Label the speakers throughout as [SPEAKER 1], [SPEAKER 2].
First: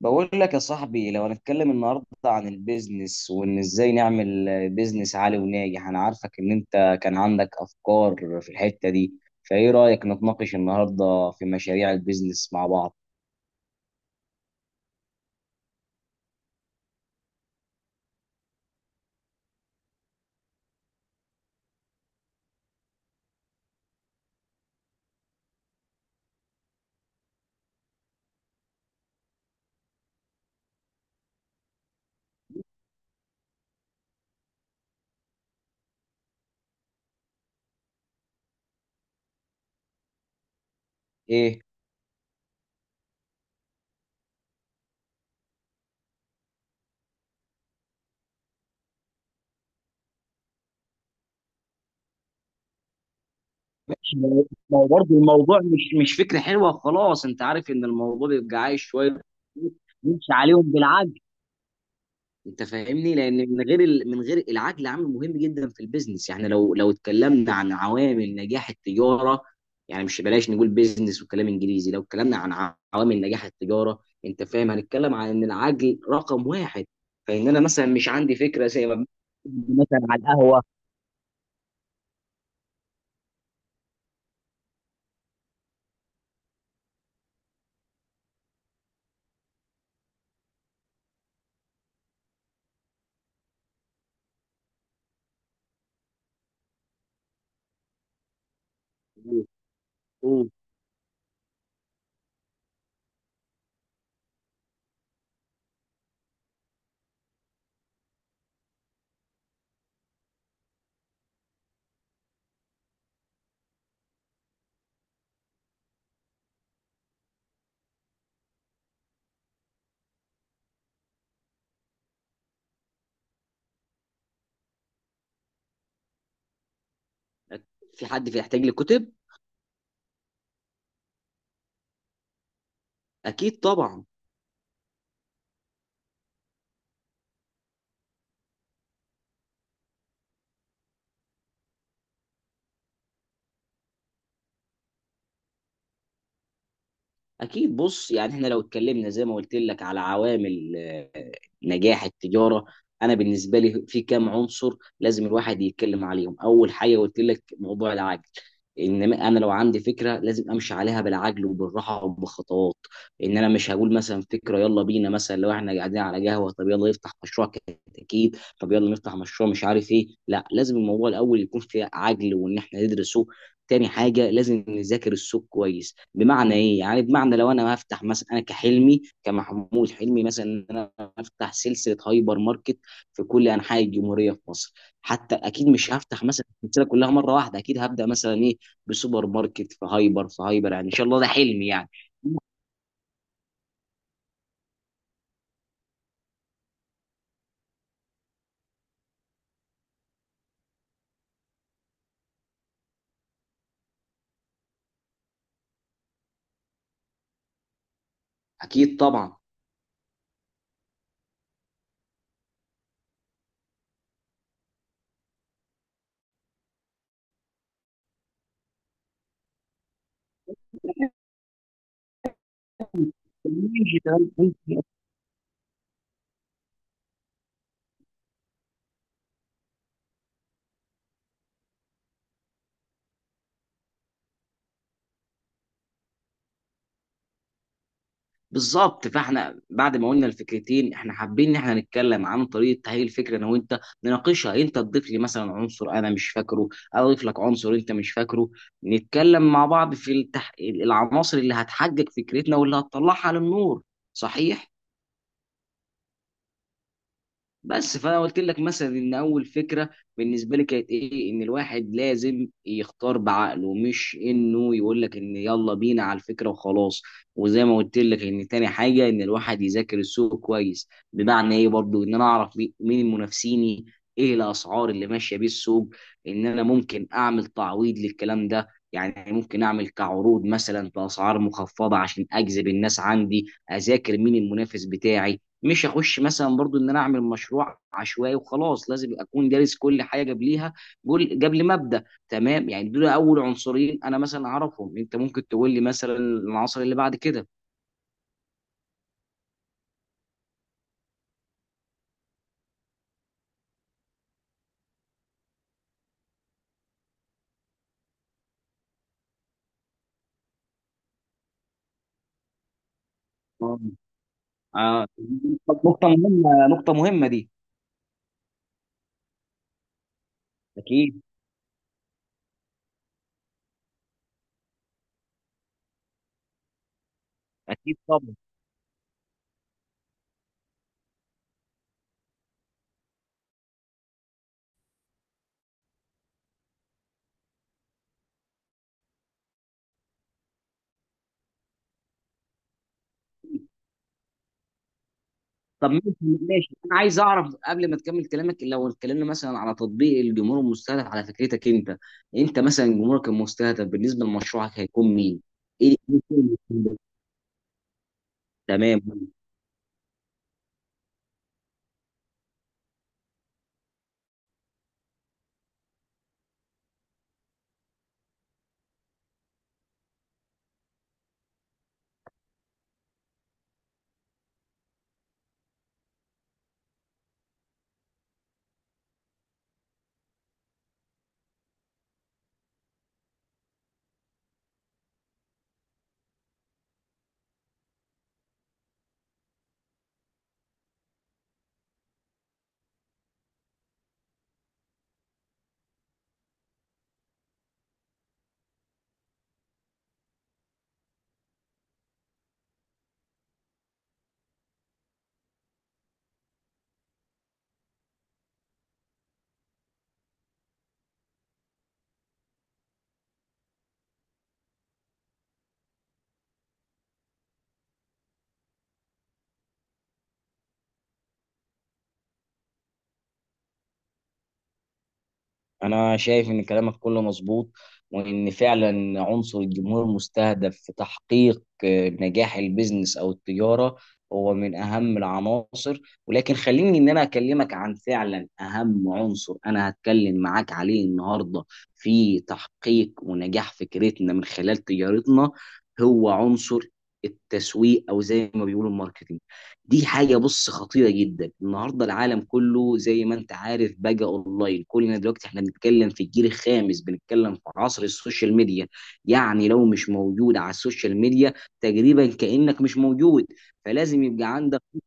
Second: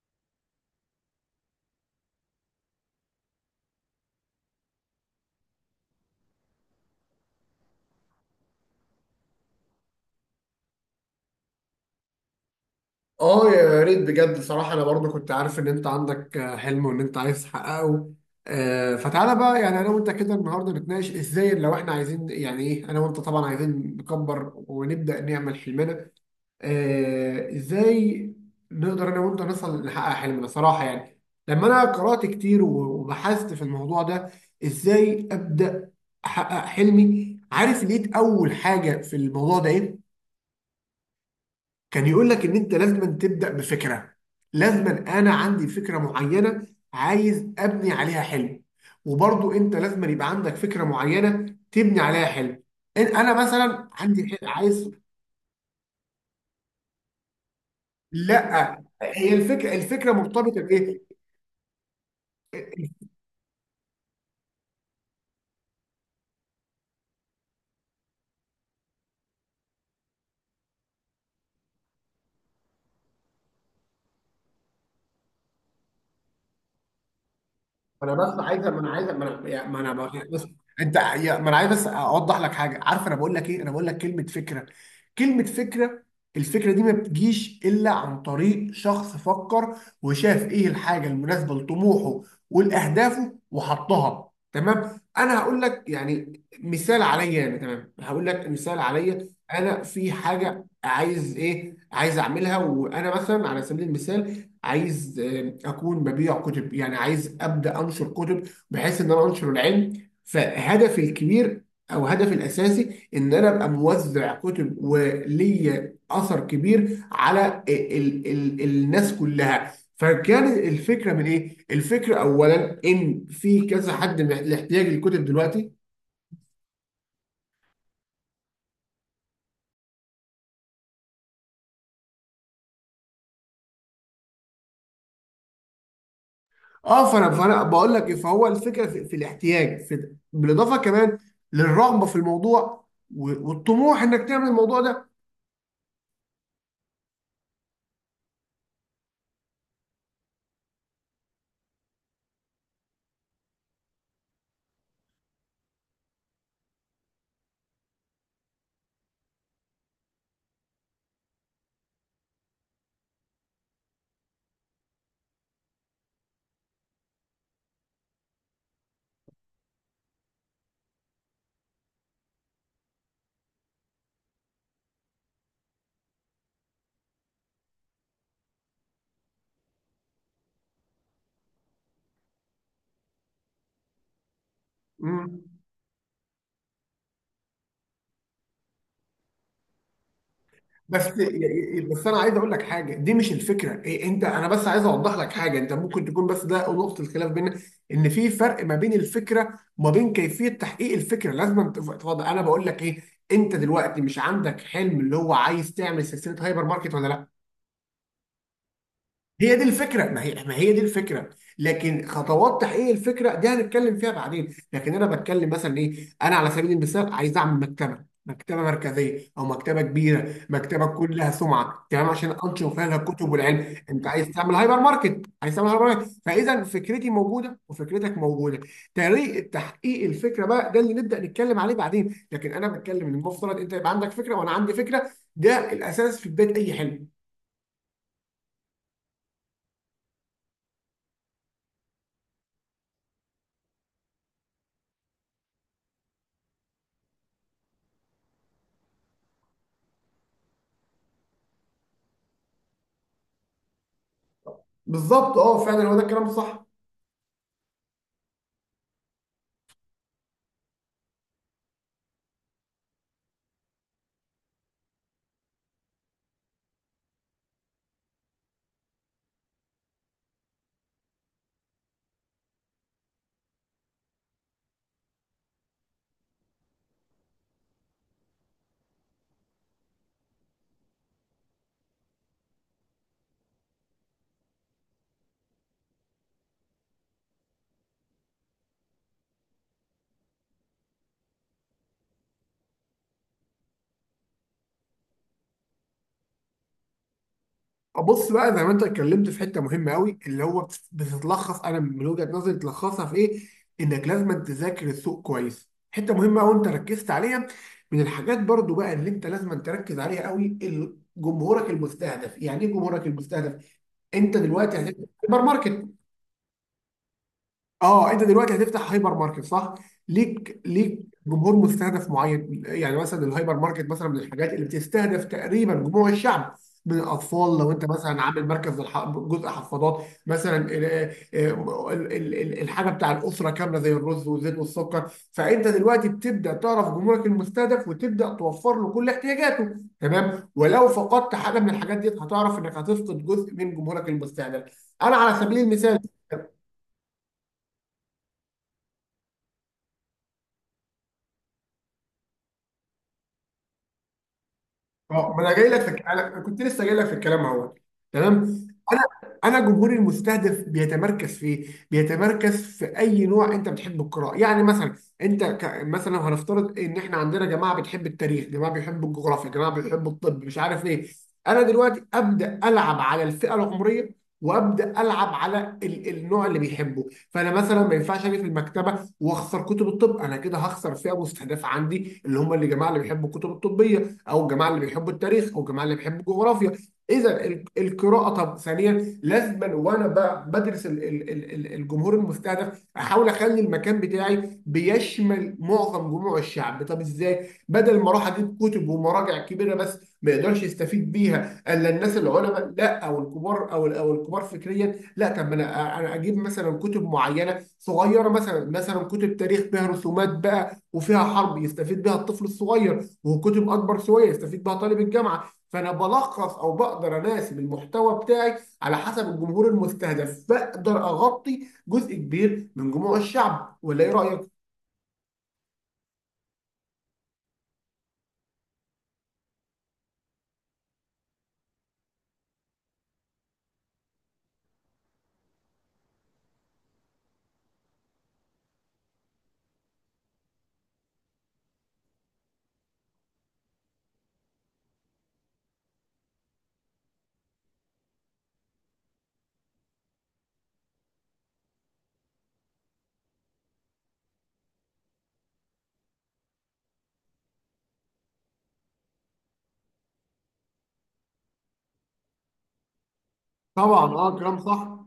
[SPEAKER 1] بقول لك يا صاحبي، لو هنتكلم النهارده عن البيزنس وان ازاي نعمل بيزنس عالي وناجح. انا عارفك ان انت كان عندك افكار في الحتة دي، فايه رأيك نتناقش النهارده في مشاريع البيزنس مع بعض؟
[SPEAKER 2] اه، يا ريت بجد صراحة. أنا برضو كنت عارف إن أنت عندك حلم وإن أنت عايز تحققه. فتعالى بقى، يعني أنا وأنت كده النهاردة نتناقش إزاي، لو إحنا عايزين، يعني إيه، أنا وأنت طبعا عايزين نكبر ونبدأ نعمل حلمنا. إزاي نقدر أنا وأنت نصل نحقق حلمنا صراحة؟ يعني لما أنا قرأت كتير و- وبحثت في الموضوع ده، إزاي أبدأ أحقق حلمي، عارف؟ لقيت أول حاجة في الموضوع ده إيه؟
[SPEAKER 1] ايه.
[SPEAKER 2] كان يقول لك ان انت لازم تبدا بفكره، لازم انا عندي فكره معينه عايز ابني عليها حلم، وبرضو انت لازم يبقى عندك فكره معينه تبني عليها حلم. انا مثلا
[SPEAKER 1] ماشي،
[SPEAKER 2] عندي
[SPEAKER 1] ما ما هو
[SPEAKER 2] عايز...
[SPEAKER 1] برضه الموضوع مش فكرة حلوة خلاص. انت عارف ان الموضوع بيبقى
[SPEAKER 2] لا،
[SPEAKER 1] عايز شوية
[SPEAKER 2] هي الفكره،
[SPEAKER 1] نمشي
[SPEAKER 2] مرتبطه
[SPEAKER 1] عليهم
[SPEAKER 2] بايه؟
[SPEAKER 1] بالعافية. انت فاهمني، لان من غير من غير العقل عامل مهم جدا في البيزنس. يعني لو اتكلمنا عن عوامل نجاح التجاره، يعني مش بلاش نقول بيزنس وكلام انجليزي. لو اتكلمنا عن عوامل نجاح التجاره، انت فاهم، هنتكلم عن ان العقل رقم واحد. فان انا مثلا مش
[SPEAKER 2] انا
[SPEAKER 1] عندي
[SPEAKER 2] بس عايز
[SPEAKER 1] فكره
[SPEAKER 2] ما
[SPEAKER 1] زي
[SPEAKER 2] انا عايز
[SPEAKER 1] ما
[SPEAKER 2] ما انا
[SPEAKER 1] مثلا على القهوه.
[SPEAKER 2] ما انا عايز بس اوضح لك حاجه. عارف انا بقول لك ايه؟ انا بقول لك كلمه فكره. الفكره دي ما بتجيش الا عن طريق شخص فكر وشاف ايه الحاجه المناسبه لطموحه ولاهدافه وحطها. تمام، انا هقول لك يعني مثال عليا، انا تمام هقول لك مثال عليا. انا في
[SPEAKER 1] أوه،
[SPEAKER 2] حاجه عايز ايه؟ عايز اعملها، وانا مثلا على سبيل المثال عايز اكون ببيع كتب، يعني عايز ابدا انشر كتب بحيث ان انا انشر العلم، فهدفي الكبير او هدفي الاساسي ان انا ابقى موزع كتب وليا اثر كبير على ال ال الناس كلها. فكان الفكره من ايه؟ الفكره اولا ان في كذا حد محتاج الكتب دلوقتي.
[SPEAKER 1] في حد بيحتاج لكتب؟ اكيد طبعا.
[SPEAKER 2] اه، فانا بقول لك إيه، فهو الفكره في الاحتياج، في بالاضافه كمان للرغبه في الموضوع و- والطموح انك تعمل الموضوع ده.
[SPEAKER 1] اكيد. بص، يعني احنا لو اتكلمنا زي ما قلت لك على عوامل نجاح التجاره، انا بالنسبه لي في كام عنصر لازم الواحد يتكلم عليهم. اول حاجه قلت لك، موضوع العجل. ان انا لو عندي فكره لازم امشي عليها بالعجل وبالراحه وبخطوات. ان انا مش هقول مثلا فكره يلا بينا، مثلا لو احنا قاعدين على قهوه طب يلا نفتح مشروع، كتاكيد طب يلا نفتح مشروع مش عارف ايه. لا، لازم الموضوع الاول يكون فيه عجل وان احنا ندرسه. تاني حاجة لازم نذاكر السوق كويس. بمعنى ايه؟ يعني بمعنى لو انا هفتح مثلا، انا كحلمي كمحمود حلمي مثلا ان انا افتح سلسلة هايبر ماركت في كل انحاء الجمهورية في مصر. حتى
[SPEAKER 2] مم.
[SPEAKER 1] اكيد مش هفتح مثلا السلسلة كلها مرة واحدة. اكيد هبدأ مثلا ايه، بسوبر ماركت في هايبر. يعني ان شاء
[SPEAKER 2] بس
[SPEAKER 1] الله ده حلمي يعني.
[SPEAKER 2] بس انا عايز اقول لك حاجه، دي مش الفكره إيه انت. انا بس عايز اوضح لك حاجه، انت ممكن تكون، بس ده نقطه الخلاف بيننا. ان في فرق ما بين الفكره وما بين كيفيه تحقيق الفكره. لازم تفضل، انا بقول لك ايه. انت دلوقتي مش عندك حلم اللي هو عايز تعمل سلسله هايبر ماركت ولا لا؟
[SPEAKER 1] اكيد طبعا.
[SPEAKER 2] هي دي الفكره، ما هي دي الفكره. لكن خطوات تحقيق الفكره دي هنتكلم فيها بعدين، لكن انا بتكلم مثلا ايه. انا على سبيل المثال عايز اعمل مكتبه مكتبه مركزيه او مكتبه كبيره، مكتبه تكون لها سمعه، تمام، عشان انشر فيها الكتب والعلم. انت عايز تعمل هايبر ماركت، عايز تعمل هايبر ماركت، فاذا فكرتي موجوده وفكرتك موجوده. طريقه تحقيق الفكره بقى ده اللي نبدا نتكلم عليه بعدين، لكن انا بتكلم ان المفترض انت يبقى عندك فكره وانا عندي فكره. ده الاساس في بدايه اي حلم.
[SPEAKER 1] بالظبط، فاحنا بعد ما قلنا الفكرتين احنا حابين ان احنا نتكلم عن طريقه تهيئ الفكره. انا وانت نناقشها، انت تضيف لي مثلا عنصر انا مش فاكره، أنا اضيف لك عنصر انت مش فاكره. نتكلم مع بعض في العناصر اللي هتحقق فكرتنا واللي هتطلعها للنور. صحيح.
[SPEAKER 2] بالظبط، اه فعلا هو ده الكلام الصح.
[SPEAKER 1] بس فانا قلت لك مثلا ان اول فكره بالنسبه لي كانت ايه، ان الواحد لازم يختار بعقله، مش انه يقول لك ان يلا بينا على الفكره وخلاص. وزي ما قلت لك ان تاني حاجه ان الواحد يذاكر السوق كويس. بمعنى ايه؟ برضو ان انا اعرف مين منافسيني، ايه الاسعار اللي ماشيه بيه السوق، ان انا ممكن اعمل تعويض للكلام ده. يعني ممكن اعمل كعروض مثلا باسعار مخفضه عشان اجذب الناس عندي. اذاكر مين المنافس بتاعي. مش هخش مثلا برضو ان انا اعمل مشروع عشوائي وخلاص. لازم اكون دارس كل حاجه قبليها، قبل ما ابدا. تمام، يعني دول اول عنصرين انا مثلا اعرفهم. انت ممكن تقول لي مثلا العنصر اللي بعد كده؟
[SPEAKER 2] بص بقى، زي ما انت اتكلمت في حته مهمه قوي، اللي هو بتتلخص، انا من وجهه نظري تلخصها في ايه؟ انك لازم تذاكر السوق كويس. حته مهمه قوي انت ركزت عليها. من الحاجات برضو بقى اللي انت لازم تركز عليها قوي، جمهورك المستهدف، يعني ايه جمهورك المستهدف؟
[SPEAKER 1] آه.
[SPEAKER 2] انت دلوقتي هتبقى
[SPEAKER 1] آه،
[SPEAKER 2] سايبر ماركت.
[SPEAKER 1] نقطه مهمه، نقطه مهمه دي.
[SPEAKER 2] اه، انت دلوقتي هتفتح هايبر ماركت صح؟ ليك
[SPEAKER 1] اكيد.
[SPEAKER 2] جمهور مستهدف معين، يعني مثلا الهايبر ماركت مثلا من الحاجات اللي بتستهدف تقريبا جموع الشعب، من الاطفال. لو انت
[SPEAKER 1] اكيد
[SPEAKER 2] مثلا
[SPEAKER 1] طبعا.
[SPEAKER 2] عامل مركز جزء حفاضات مثلا، الحاجه بتاع الاسره كامله زي الرز والزيت والسكر، فانت دلوقتي بتبدا تعرف جمهورك المستهدف وتبدا توفر له كل احتياجاته. تمام، ولو فقدت حاجه من الحاجات دي هتعرف انك هتفقد جزء من جمهورك المستهدف. انا على سبيل
[SPEAKER 1] طب،
[SPEAKER 2] المثال،
[SPEAKER 1] ماشي، ماشي، انا عايز اعرف قبل ما تكمل كلامك، لو اتكلمنا مثلا على تطبيق الجمهور المستهدف على فكرتك انت. انت مثلا جمهورك المستهدف بالنسبه لمشروعك هيكون
[SPEAKER 2] اه
[SPEAKER 1] مين؟
[SPEAKER 2] ما انا جاي لك
[SPEAKER 1] ايه الفيلم
[SPEAKER 2] أنا
[SPEAKER 1] اللي
[SPEAKER 2] كنت
[SPEAKER 1] هيكون
[SPEAKER 2] لسه جاي
[SPEAKER 1] ده؟
[SPEAKER 2] لك في الكلام اهو. تمام. انا
[SPEAKER 1] تمام.
[SPEAKER 2] انا جمهوري المستهدف بيتمركز في ايه؟ بيتمركز في اي نوع انت بتحب القراءه. يعني مثلا انت مثلا هنفترض ان احنا عندنا جماعه بتحب التاريخ، جماعه بيحبوا الجغرافيا، جماعه بيحبوا الطب، مش عارف ايه. انا دلوقتي ابدا العب على الفئه العمريه، وابدا العب على النوع اللي بيحبه. فانا مثلا ما ينفعش اجي في المكتبه واخسر كتب الطب، انا كده هخسر فئه مستهدفه عندي، اللي هم اللي جماعه اللي بيحبوا الكتب الطبيه، او الجماعه اللي بيحبوا التاريخ، او الجماعه اللي بيحبوا الجغرافيا. اذا القراءه. طب ثانيا لازما، وانا بدرس الجمهور المستهدف، احاول اخلي المكان بتاعي بيشمل معظم جموع الشعب. طب ازاي؟ بدل ما اروح اجيب كتب ومراجع كبيره بس ما يقدرش يستفيد بيها الا الناس العلماء، لا، او الكبار، او الكبار فكريا، لا. طب ما انا اجيب مثلا كتب معينه صغيره، مثلا كتب تاريخ فيها رسومات بقى وفيها حرب يستفيد بها الطفل الصغير، وكتب اكبر شويه يستفيد بها طالب الجامعه. فانا بلخص، او بقدر اناسب المحتوى بتاعي على حسب الجمهور المستهدف، بقدر اغطي جزء كبير من جموع الشعب، ولا ايه رايك؟
[SPEAKER 1] انا شايف ان كلامك كله مظبوط، وان فعلا عنصر الجمهور المستهدف في تحقيق نجاح البيزنس او التجاره هو من اهم العناصر. ولكن خليني ان انا اكلمك عن فعلا اهم عنصر انا هتكلم معاك عليه النهارده في تحقيق ونجاح فكرتنا من خلال تجارتنا. هو عنصر التسويق، او زي ما بيقولوا الماركتينج. دي حاجة بص خطيرة جدا. النهاردة العالم كله زي ما انت عارف بقى اونلاين. كلنا دلوقتي احنا بنتكلم في الجيل الخامس، بنتكلم في عصر السوشيال ميديا. يعني لو مش موجود على السوشيال ميديا تقريبا كأنك مش موجود.
[SPEAKER 2] طبعا،
[SPEAKER 1] فلازم
[SPEAKER 2] اه
[SPEAKER 1] يبقى
[SPEAKER 2] كلام
[SPEAKER 1] عندك.
[SPEAKER 2] صح.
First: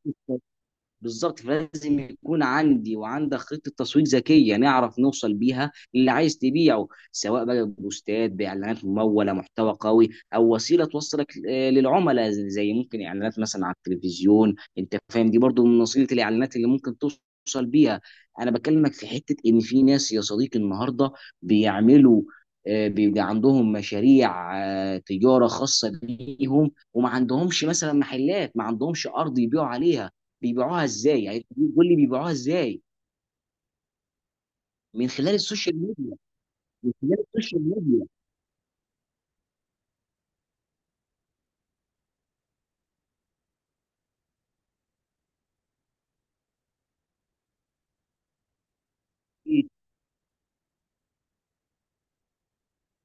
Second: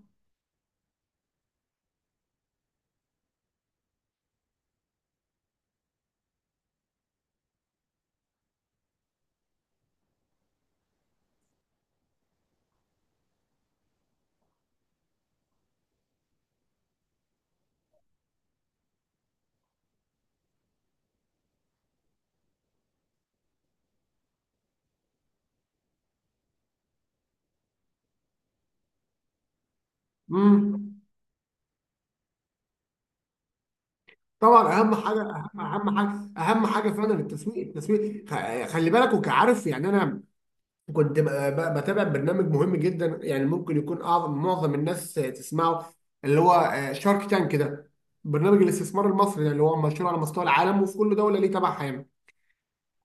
[SPEAKER 1] بالظبط، فلازم يكون عندي وعندك خطه تسويق ذكيه نعرف نوصل بيها للي عايز تبيعه، سواء بقى ببوستات، باعلانات مموله، محتوى قوي، او وسيله توصلك للعملاء، زي ممكن اعلانات مثلا على التلفزيون. انت فاهم دي برضو من وسيله الاعلانات اللي ممكن توصل بيها. انا بكلمك في حته ان في ناس يا صديقي النهارده بيعملوا، بيبقى عندهم مشاريع تجاره خاصه بيهم، وما عندهمش مثلا محلات، ما عندهمش ارض يبيعوا عليها. بيبيعوها
[SPEAKER 2] امم،
[SPEAKER 1] ازاي يعني؟ قول لي بيبيعوها ازاي.
[SPEAKER 2] طبعا اهم
[SPEAKER 1] من
[SPEAKER 2] حاجه،
[SPEAKER 1] خلال
[SPEAKER 2] اهم
[SPEAKER 1] السوشيال
[SPEAKER 2] اهم
[SPEAKER 1] ميديا.
[SPEAKER 2] حاجه اهم حاجه
[SPEAKER 1] من خلال
[SPEAKER 2] فعلا
[SPEAKER 1] السوشيال
[SPEAKER 2] التسويق.
[SPEAKER 1] ميديا.
[SPEAKER 2] خلي بالك. وكعارف يعني، انا كنت بتابع برنامج مهم جدا، يعني ممكن يكون اعظم معظم الناس تسمعه، اللي هو شارك تانك كده، برنامج الاستثمار المصري ده اللي
[SPEAKER 1] اكيد.
[SPEAKER 2] هو مشهور على مستوى العالم وفي كل دوله ليه تبعها يعني.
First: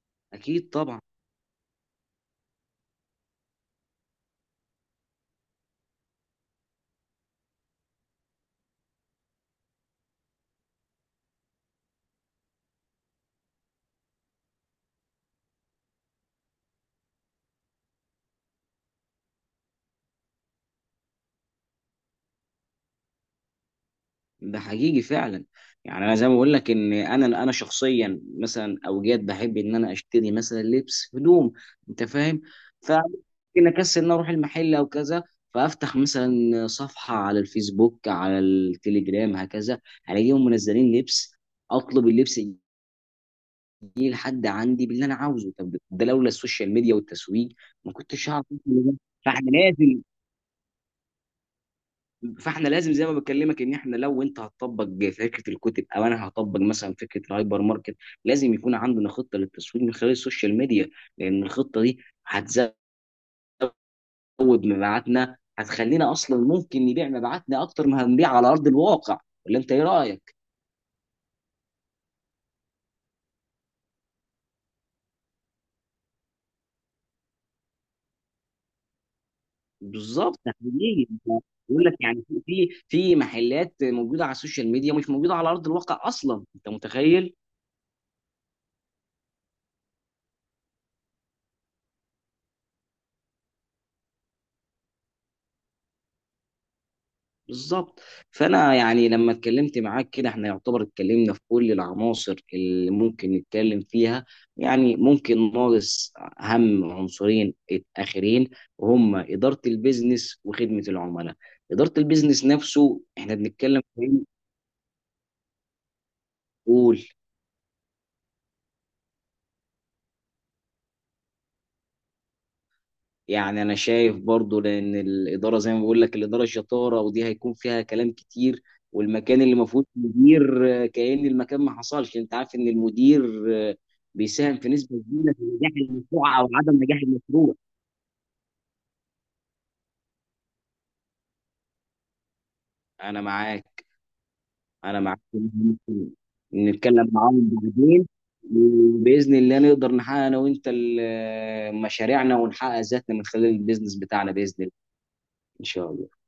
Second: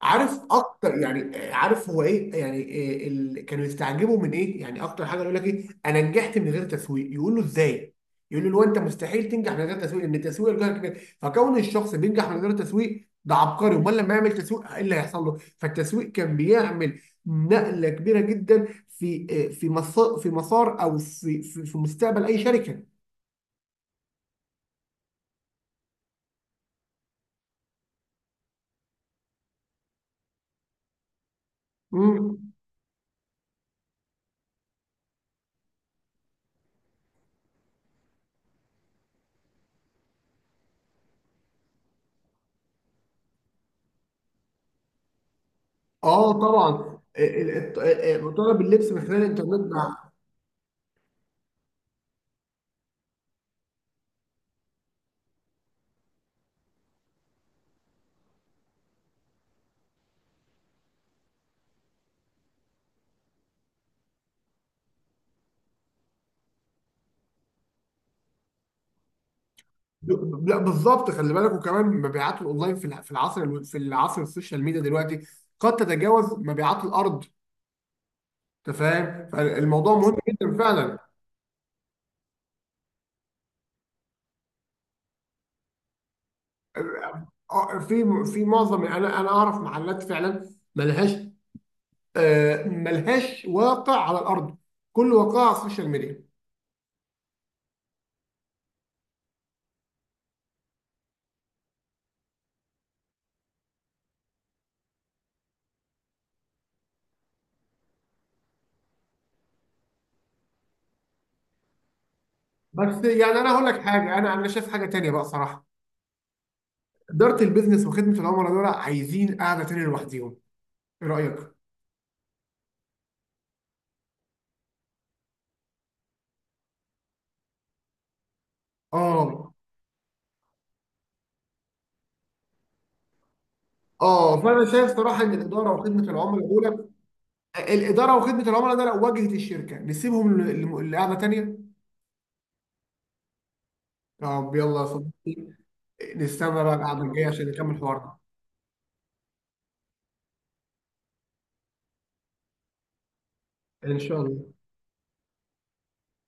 [SPEAKER 2] عارف
[SPEAKER 1] اكيد
[SPEAKER 2] اكتر
[SPEAKER 1] طبعا.
[SPEAKER 2] يعني، عارف هو ايه، يعني إيه كانوا يستعجبوا من ايه؟ يعني اكتر حاجه يقول لك ايه، انا نجحت من غير تسويق، يقول له ازاي؟ يقول له لو انت مستحيل تنجح من غير تسويق، لان التسويق الجهل كبير، فكون الشخص بينجح من غير تسويق ده عبقري، امال لما يعمل تسويق ايه اللي هيحصل له؟ فالتسويق كان بيعمل نقله كبيره جدا في في مسار او في مستقبل اي شركه.
[SPEAKER 1] ده حقيقي فعلا. يعني انا زي ما بقول لك ان انا شخصيا مثلا اوجات بحب ان انا اشتري مثلا لبس هدوم. انت
[SPEAKER 2] مم.
[SPEAKER 1] فاهم. فممكن اكسل ان أنا اروح المحل او كذا، فافتح مثلا صفحه على الفيسبوك، على التليجرام، هكذا الاقيهم منزلين لبس، اطلب اللبس، يجي لحد عندي باللي انا عاوزه. طب ده لولا
[SPEAKER 2] اه
[SPEAKER 1] السوشيال ميديا
[SPEAKER 2] طبعا،
[SPEAKER 1] والتسويق ما كنتش هعرف
[SPEAKER 2] طلب
[SPEAKER 1] أوصل
[SPEAKER 2] اللبس
[SPEAKER 1] لده.
[SPEAKER 2] من خلال
[SPEAKER 1] فاحنا
[SPEAKER 2] الانترنت
[SPEAKER 1] لازم
[SPEAKER 2] ده.
[SPEAKER 1] فاحنا لازم زي ما بكلمك ان احنا لو انت هتطبق فكره الكتب او انا هطبق مثلا فكره الهايبر ماركت، لازم يكون عندنا خطه للتسويق من خلال السوشيال ميديا. لان الخطه دي هتزود مبيعاتنا، هتخلينا اصلا ممكن نبيع مبيعاتنا اكتر ما هنبيع على ارض الواقع. ولا انت ايه رايك؟
[SPEAKER 2] لا، بالظبط، خلي بالك. وكمان مبيعات الاونلاين في في العصر السوشيال ميديا دلوقتي قد تتجاوز مبيعات الارض. انت فاهم، فالموضوع مهم
[SPEAKER 1] بالظبط،
[SPEAKER 2] جدا فعلا.
[SPEAKER 1] تحليليه، بقول لك يعني في محلات موجوده على السوشيال ميديا مش موجوده على ارض الواقع اصلا. انت متخيل؟
[SPEAKER 2] آه، في في معظم انا انا اعرف محلات فعلا ملهاش، ملهاش واقع على الارض، كل واقعها على السوشيال ميديا.
[SPEAKER 1] بالظبط. فانا يعني لما اتكلمت معاك كده احنا يعتبر اتكلمنا في كل العناصر اللي ممكن نتكلم فيها. يعني ممكن ناقص اهم عنصرين اخرين، وهم اداره البيزنس وخدمه العملاء. اداره البيزنس نفسه
[SPEAKER 2] بس يعني
[SPEAKER 1] احنا
[SPEAKER 2] انا هقول لك
[SPEAKER 1] بنتكلم في.
[SPEAKER 2] حاجه، انا شايف حاجه تانيه بقى صراحه.
[SPEAKER 1] قول.
[SPEAKER 2] اداره البيزنس وخدمه العملاء دول عايزين قاعده تانيه لوحديهم، ايه رايك؟
[SPEAKER 1] يعني انا شايف برضو، لان الاداره زي ما بقول لك، الاداره شطاره ودي هيكون فيها كلام كتير. والمكان
[SPEAKER 2] اه،
[SPEAKER 1] اللي ما فيهوش مدير كأن المكان ما حصلش. انت عارف ان المدير آه،
[SPEAKER 2] اه،
[SPEAKER 1] بيساهم في
[SPEAKER 2] فانا شايف
[SPEAKER 1] نسبه
[SPEAKER 2] صراحه ان
[SPEAKER 1] كبيره في نجاح
[SPEAKER 2] الاداره وخدمه
[SPEAKER 1] المشروع
[SPEAKER 2] العملاء
[SPEAKER 1] او عدم
[SPEAKER 2] دول.
[SPEAKER 1] نجاح المشروع.
[SPEAKER 2] الاداره وخدمه العملاء ده لو واجهه الشركه نسيبهم لقعده تانيه.
[SPEAKER 1] انا معاك.
[SPEAKER 2] طب يلا يا
[SPEAKER 1] انا معاك في
[SPEAKER 2] صديقي،
[SPEAKER 1] المهم ده.
[SPEAKER 2] نستنى بقى القعده
[SPEAKER 1] نتكلم
[SPEAKER 2] الجايه عشان
[SPEAKER 1] معاهم
[SPEAKER 2] نكمل
[SPEAKER 1] بعدين.
[SPEAKER 2] حوارنا.
[SPEAKER 1] وباذن الله نقدر نحقق انا وانت مشاريعنا ونحقق ذاتنا من خلال البيزنس
[SPEAKER 2] ان شاء
[SPEAKER 1] بتاعنا
[SPEAKER 2] الله.
[SPEAKER 1] باذن الله. ان شاء الله.